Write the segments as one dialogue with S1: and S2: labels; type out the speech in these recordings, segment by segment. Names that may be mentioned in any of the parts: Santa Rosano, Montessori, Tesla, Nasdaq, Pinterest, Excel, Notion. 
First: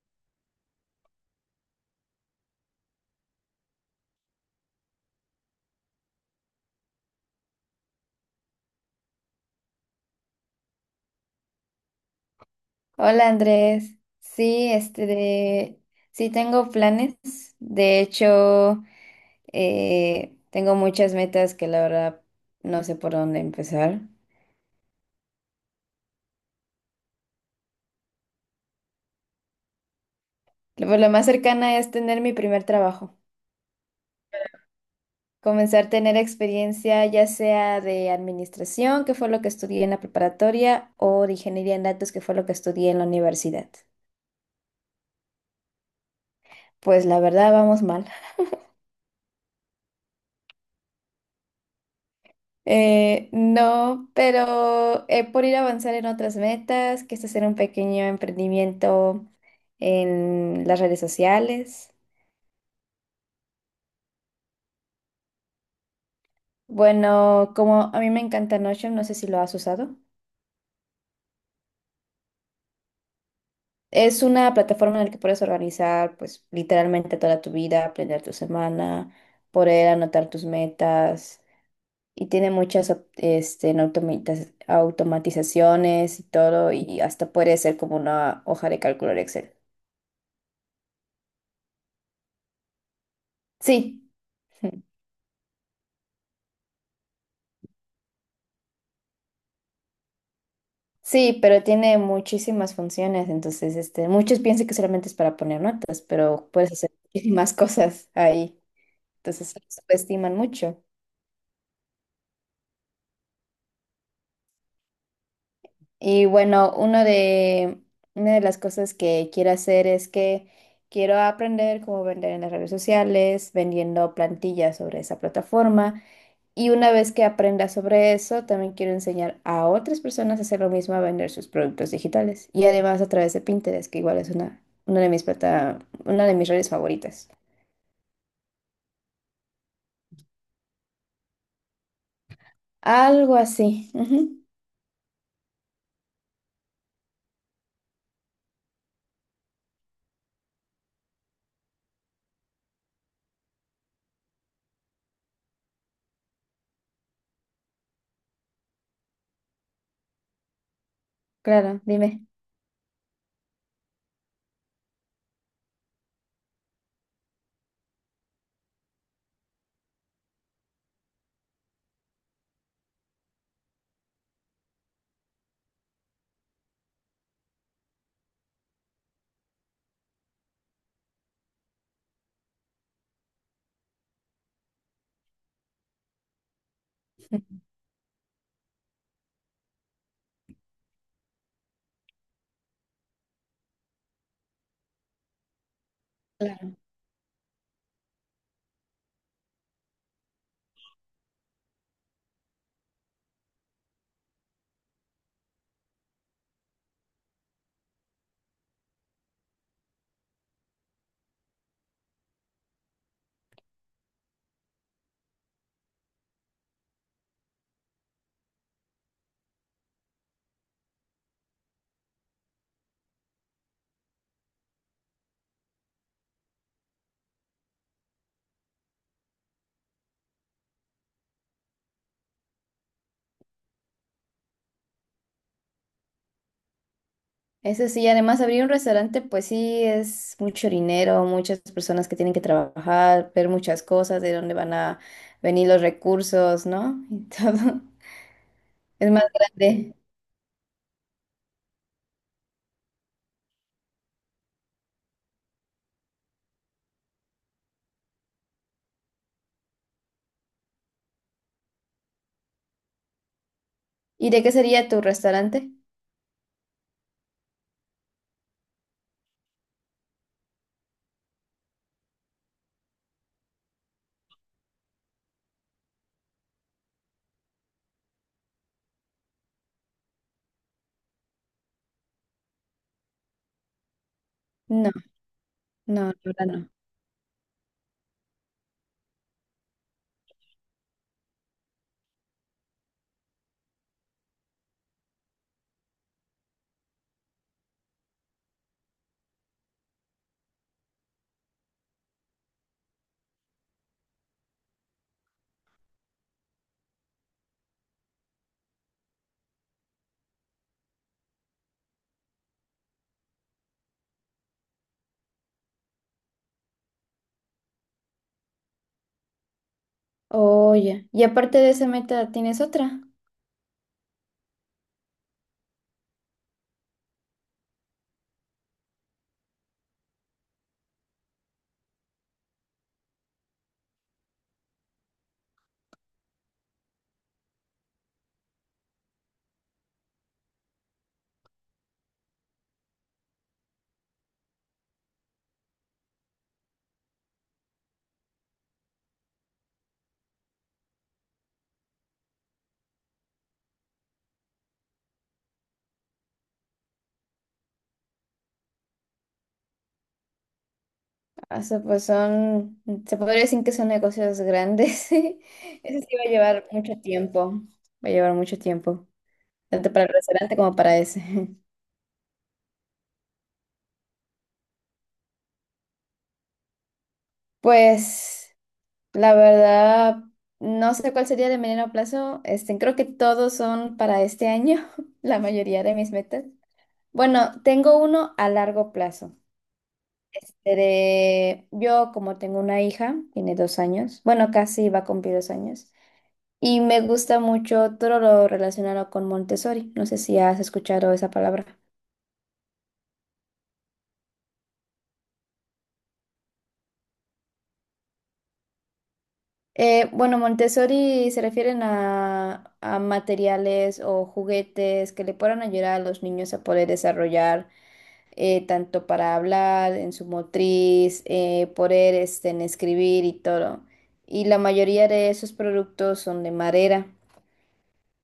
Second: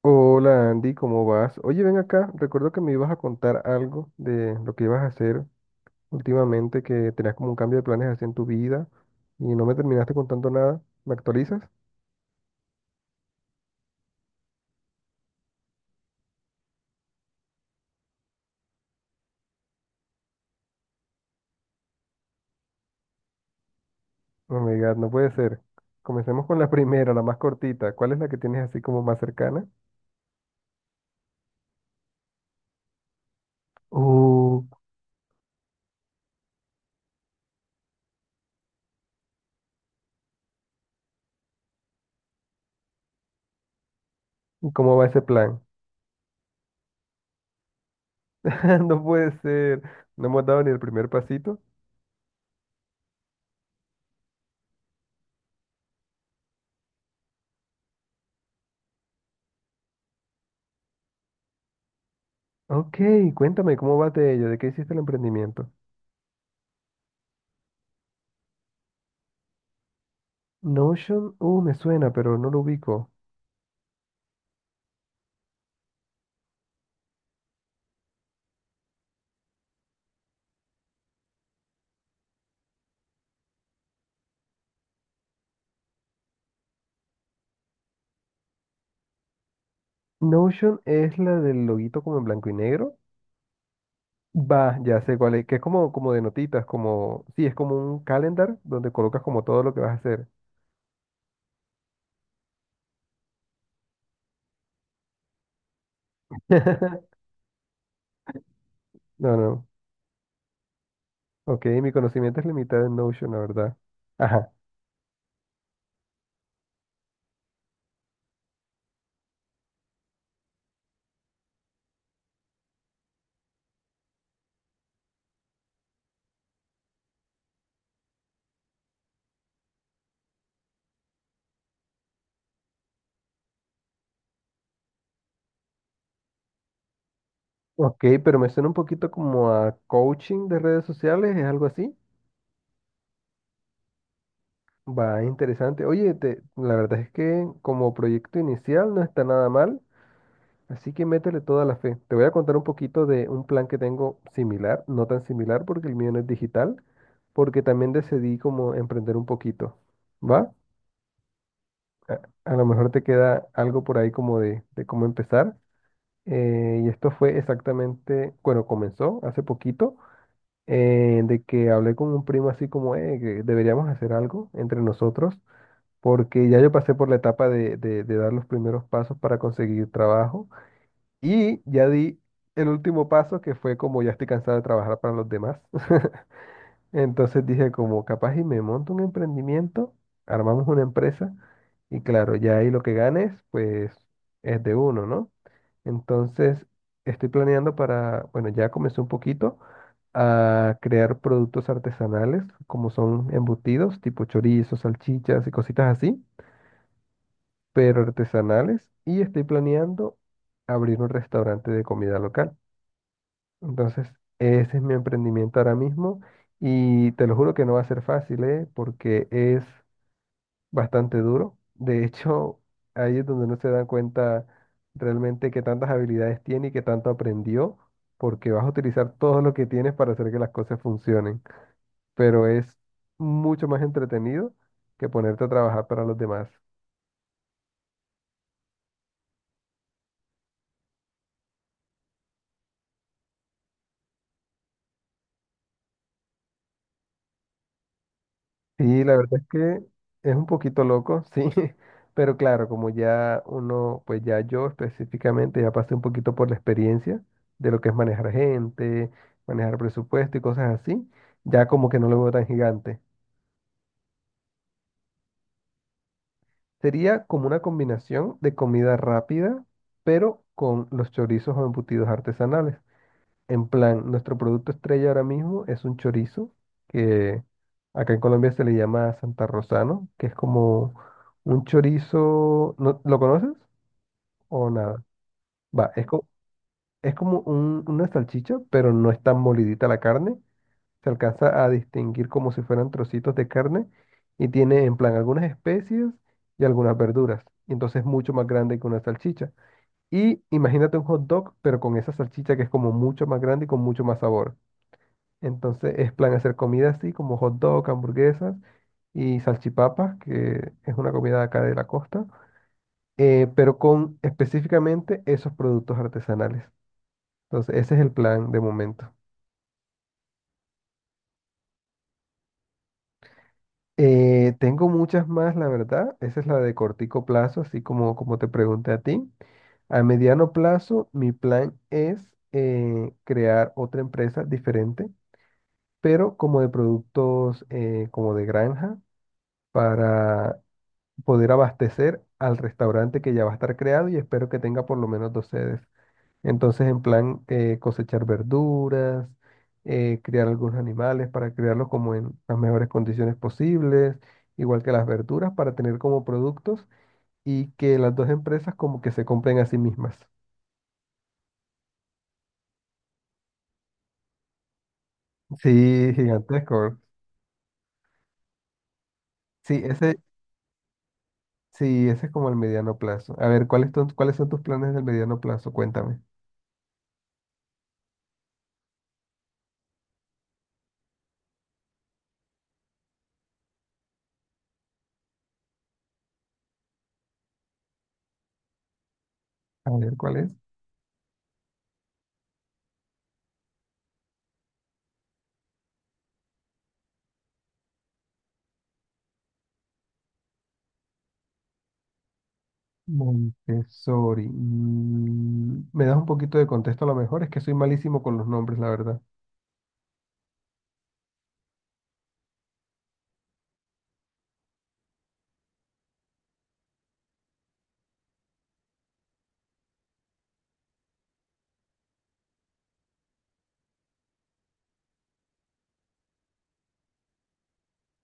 S1: Hola Andy, ¿cómo vas? Oye, ven acá, recuerdo que me ibas a contar algo de lo que ibas a hacer últimamente, que tenías como un cambio de planes así en tu vida y no me terminaste contando nada. ¿Me actualizas?
S2: Hola Andrés, sí, sí tengo planes, de hecho tengo muchas metas que la verdad no sé por dónde empezar.
S1: Oh my God, no puede ser. Comencemos con la primera, la más cortita. ¿Cuál es la que tienes así como más cercana?
S2: Pues, lo más cercana es tener mi primer trabajo,
S1: Uh,
S2: comenzar a tener experiencia ya sea de administración, que fue lo que estudié en la preparatoria, o de ingeniería en datos, que fue lo que estudié en la universidad.
S1: ¿Y cómo va ese plan?
S2: Pues la verdad vamos mal.
S1: No puede ser. No hemos dado ni el primer pasito.
S2: No, pero por ir a avanzar en otras metas, que es hacer un pequeño emprendimiento en las redes sociales.
S1: Ok, cuéntame, ¿cómo va de ella? ¿De qué hiciste el emprendimiento?
S2: Bueno, como a mí me encanta Notion, no sé si lo has usado.
S1: Notion, me suena, pero no lo ubico.
S2: Es una plataforma en la que puedes organizar, pues, literalmente toda tu vida, planear tu semana, poder anotar tus metas y tiene muchas automatizaciones y todo y hasta puede ser como una hoja de cálculo de Excel.
S1: Notion es la del loguito como en blanco y negro.
S2: Sí.
S1: Va, ya sé cuál es, que es como, como de notitas, como, sí, es como un calendar donde colocas como todo lo que vas a hacer.
S2: Sí, pero tiene muchísimas funciones, entonces muchos piensan que solamente es para poner notas, pero puedes hacer muchísimas cosas ahí,
S1: No,
S2: entonces lo
S1: no.
S2: subestiman mucho.
S1: Ok, mi conocimiento es limitado en Notion, la verdad. Ajá.
S2: Y bueno, una de las cosas que quiero hacer es que quiero aprender cómo vender en las redes sociales, vendiendo plantillas sobre esa plataforma. Y una vez que aprenda sobre eso, también quiero enseñar a otras personas a hacer lo mismo, a vender sus productos digitales. Y además a través de Pinterest, que igual es una de mis redes favoritas.
S1: Ok, pero me suena un poquito como a coaching de redes sociales, es algo así.
S2: Algo así. Ujú.
S1: Va, interesante. Oye, la verdad es que como proyecto inicial no está nada mal, así que métele toda la fe. Te voy a contar un poquito de un plan que tengo similar, no tan similar porque el mío no es digital, porque también decidí como emprender un poquito, ¿va?
S2: Claro,
S1: A,
S2: dime.
S1: a lo mejor te queda algo por ahí como de cómo empezar. Y esto fue exactamente, bueno, comenzó hace poquito, de que hablé con un primo así como, que deberíamos hacer algo entre nosotros, porque ya yo pasé por la etapa de dar los primeros pasos para conseguir trabajo y ya di el último paso que fue como ya estoy cansado de trabajar para los demás. Entonces dije, como capaz y me monto un emprendimiento, armamos una empresa y claro, ya ahí lo que ganes, pues es de uno, ¿no? Entonces
S2: Claro.
S1: estoy planeando para, bueno, ya comencé un poquito a crear productos artesanales, como son embutidos, tipo chorizos, salchichas y cositas así, pero artesanales, y estoy planeando abrir un restaurante de comida local. Entonces, ese es mi emprendimiento ahora mismo y te lo juro que no va a ser fácil, ¿eh? Porque es bastante duro. De hecho, ahí es donde no se dan cuenta realmente qué tantas habilidades tiene y qué tanto aprendió, porque vas a utilizar todo lo que tienes para hacer que las cosas funcionen. Pero es mucho más entretenido que ponerte a trabajar para los demás.
S2: Eso sí, además abrir un restaurante, pues sí, es mucho dinero, muchas personas que tienen que trabajar, ver muchas cosas, de dónde van a venir los recursos, ¿no? Y todo.
S1: Sí,
S2: Es
S1: la
S2: más
S1: verdad es que
S2: grande.
S1: es un poquito loco, sí, pero claro, como ya uno, pues ya yo específicamente ya pasé un poquito por la experiencia de lo que es manejar gente, manejar presupuesto y cosas así, ya como que no lo veo tan gigante.
S2: ¿Y de qué sería tu restaurante?
S1: Sería como una combinación de comida rápida, pero con los chorizos o embutidos artesanales. En plan, nuestro producto estrella ahora mismo es un chorizo, que acá en Colombia se le llama Santa Rosano, que es como un chorizo, ¿no, lo conoces o
S2: No,
S1: nada? Va,
S2: no, la verdad no.
S1: es como una salchicha, pero no es tan molidita la carne, se alcanza a distinguir como si fueran trocitos de carne y tiene en plan algunas especies y algunas verduras, y entonces es mucho más grande que una salchicha. Y imagínate un hot dog, pero con esa salchicha que es como mucho más grande y con mucho más sabor. Entonces es plan hacer comida así como hot dog, hamburguesas y salchipapas, que es una comida de acá de la costa, pero con específicamente esos productos artesanales. Entonces ese es el plan de momento.
S2: Oye, y aparte de esa meta, ¿tienes otra?
S1: Tengo muchas más, la verdad. Esa es la de cortico plazo, así como, como te pregunté a ti. A mediano plazo, mi plan es crear otra empresa diferente, pero como de productos como de granja para poder abastecer al restaurante que ya va a estar creado y espero que tenga por lo menos dos sedes. Entonces, en plan, cosechar verduras, criar algunos animales para criarlos como en las mejores condiciones posibles, igual que las verduras para tener como productos y que las dos empresas como que se compren a sí mismas.
S2: O sea, pues son, se podría decir que son negocios grandes. Eso
S1: Sí,
S2: sí va a llevar
S1: gigantesco.
S2: mucho tiempo. Va a llevar mucho tiempo,
S1: Sí,
S2: tanto para el
S1: ese,
S2: restaurante como para ese.
S1: sí, ese es como el mediano plazo. A ver, ¿cuáles son tus planes del mediano plazo? Cuéntame.
S2: Pues, la verdad, no sé cuál sería de mediano plazo. Creo que todos son para este año, la mayoría de mis metas. Bueno, tengo uno a largo plazo.
S1: A ver, ¿cuál es?
S2: De Yo, como tengo una hija, tiene 2 años, bueno, casi va a cumplir 2 años. Y me gusta mucho todo lo relacionado con Montessori. No sé si has escuchado esa palabra.
S1: Montessori. Mm, ¿me das un poquito de contexto a lo mejor? Es que soy malísimo con los nombres, la verdad.
S2: Bueno, Montessori se refieren a materiales o juguetes que le puedan ayudar a los niños a poder desarrollar tanto para hablar, en su motriz, poder en escribir y todo. Y la mayoría de esos productos son de madera.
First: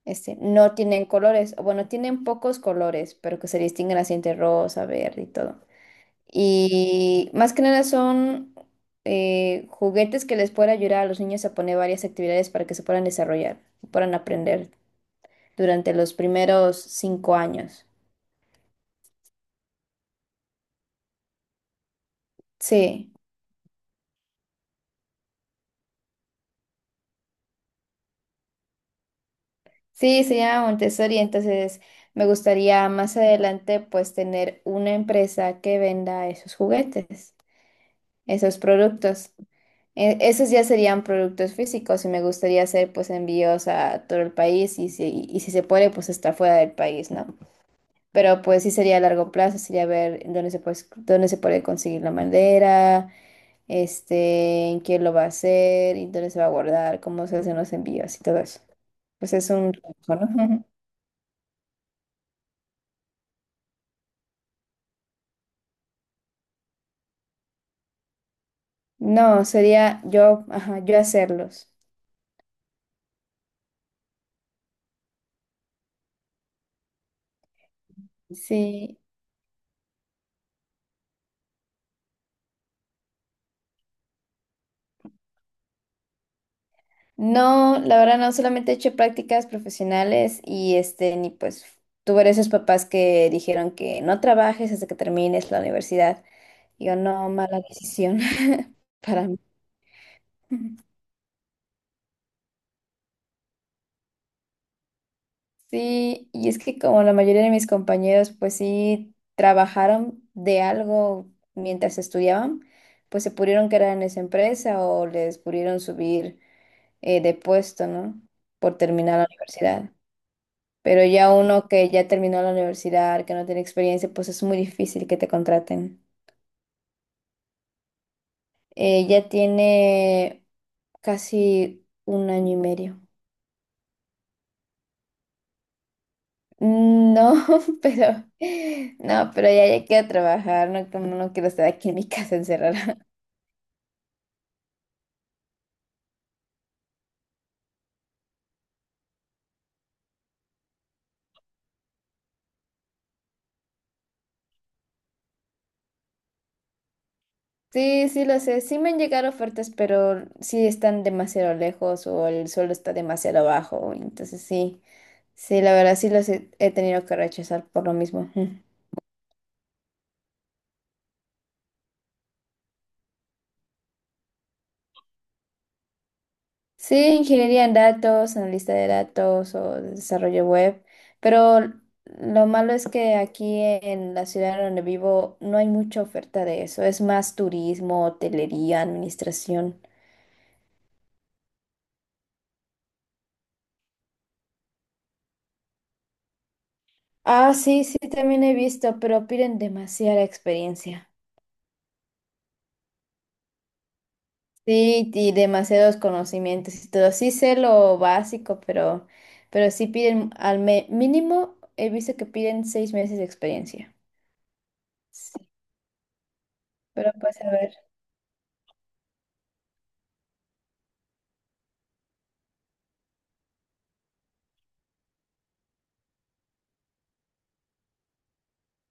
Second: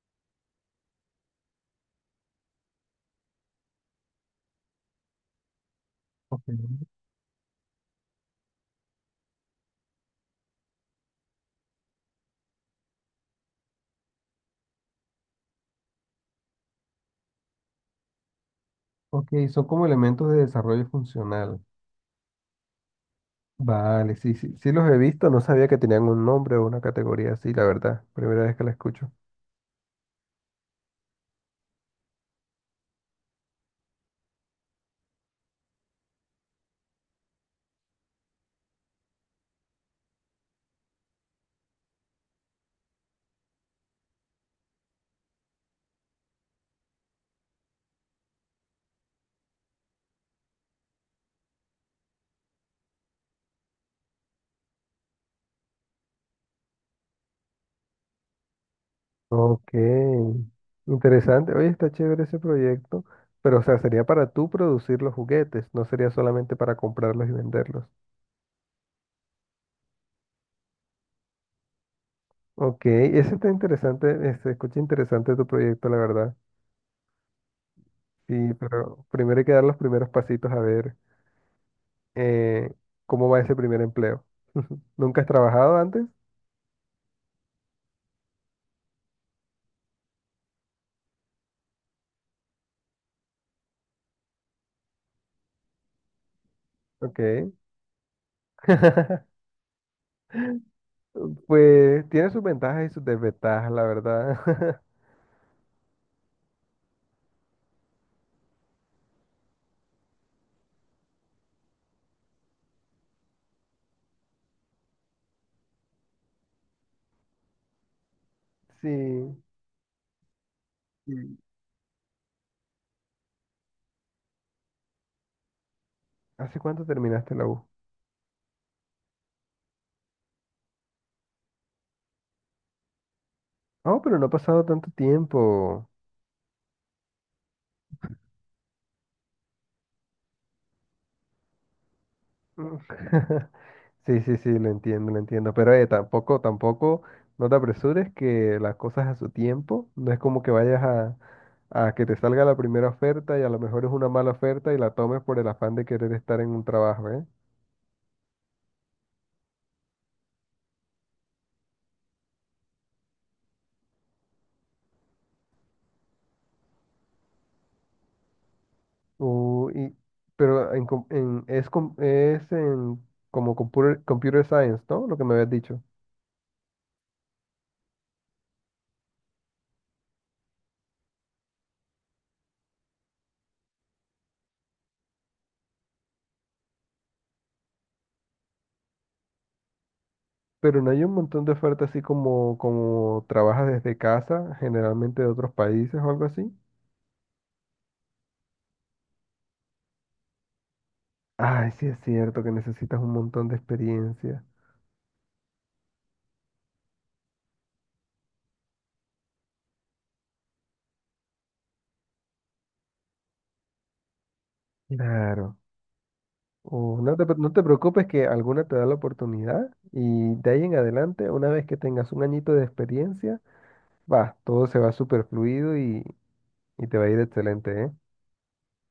S2: No tienen colores, o bueno, tienen pocos colores, pero que se distinguen así entre rosa, verde y todo.
S1: Ok.
S2: Y más que nada son juguetes que les pueden ayudar a los niños a poner varias actividades para que se puedan desarrollar, puedan aprender durante los primeros 5 años.
S1: Ok, son como elementos de desarrollo funcional.
S2: Sí,
S1: Vale, sí los he visto, no sabía que tenían un nombre o una categoría así, la verdad. Primera vez que la escucho.
S2: sí, se llama Montessori, entonces me gustaría más adelante pues tener una empresa que venda esos juguetes, esos productos. Esos ya serían productos físicos y me gustaría hacer pues envíos a todo el país y si se puede pues hasta fuera del país, ¿no? Pero pues sí sería a largo plazo, sería ver en dónde se puede conseguir la madera, en quién lo va a hacer, y dónde se va a guardar, cómo se hacen los envíos y todo eso. Pues es
S1: Ok,
S2: un trabajo, ¿no?
S1: interesante. Oye, está chévere ese proyecto, pero o sea, sería para tú producir los juguetes, no sería solamente para comprarlos y venderlos.
S2: No, sería yo, ajá, yo hacerlos.
S1: Ok, ese está interesante, se escucha interesante tu proyecto, la verdad. Sí,
S2: Sí.
S1: pero primero hay que dar los primeros pasitos a ver eh, cómo va ese primer empleo. ¿Nunca has trabajado antes?
S2: No, la verdad no, solamente he hecho prácticas profesionales y ni pues tuve esos papás que dijeron que no trabajes hasta que termines la universidad. Y yo no,
S1: Ok.
S2: mala decisión para mí.
S1: Pues tiene sus ventajas y sus desventajas, la verdad.
S2: Sí, y es que como la mayoría de mis compañeros, pues sí, trabajaron de algo mientras estudiaban, pues se pudieron quedar en esa empresa o les pudieron subir de puesto, ¿no? Por terminar la
S1: Sí.
S2: universidad. Pero ya
S1: Sí.
S2: uno que ya terminó la universidad, que no tiene experiencia, pues es muy difícil que te contraten.
S1: ¿Hace cuánto terminaste la U?
S2: Ya tiene casi un año y medio.
S1: Oh, pero no ha pasado tanto tiempo.
S2: No, pero no, pero ya quiero trabajar, no, como no quiero estar aquí en mi casa
S1: Mm.
S2: encerrada.
S1: Sí, sí, sí, lo entiendo, lo entiendo. Pero tampoco, no te apresures que las cosas a su tiempo. No es como que vayas a que te salga la primera oferta y a lo mejor es una mala oferta y la tomes por el afán de querer estar en un trabajo, ¿eh?
S2: Sí, sí lo sé, sí me han llegado ofertas, pero sí están demasiado lejos o el suelo está demasiado bajo, entonces sí, sí, la verdad sí los he tenido que rechazar por lo mismo.
S1: O- y, pero en, com- en- es, com- es en, como computer science, ¿no? Lo que me habías dicho.
S2: Sí, ingeniería en datos, analista de datos o desarrollo web, pero lo malo es que aquí en la ciudad donde vivo no hay mucha oferta de eso, es más turismo, hotelería, administración.
S1: Pero no hay un montón de ofertas así como, como trabajas desde casa, generalmente de otros países o algo así.
S2: Ah, sí, sí, también he visto, pero piden demasiada experiencia.
S1: Ay, sí es cierto que necesitas un montón de experiencia.
S2: Sí, y demasiados conocimientos y todo. Sí sé lo básico, pero sí piden al mínimo, he visto que piden 6 meses de experiencia. Sí.
S1: Claro. O
S2: Pero
S1: no te, pre-
S2: pues a
S1: no te
S2: ver.
S1: preocupes que alguna te da la oportunidad y de ahí en adelante, una vez que tengas un añito de experiencia, va, todo se va súper fluido y te va a ir excelente, ¿eh?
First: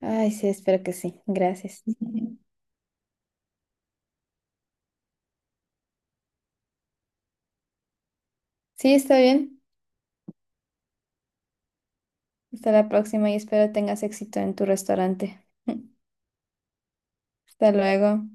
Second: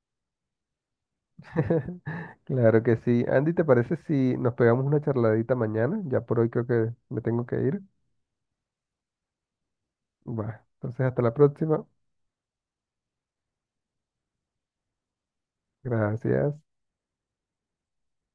S2: Ay, sí, espero que sí. Gracias.
S1: Claro que sí. Andy, ¿te parece si nos pegamos una charladita mañana? Ya por hoy creo que me tengo que ir.
S2: Sí, está bien.
S1: Va, entonces hasta la próxima.
S2: Hasta la próxima y espero tengas éxito en tu restaurante.
S1: Gracias.
S2: Hasta luego.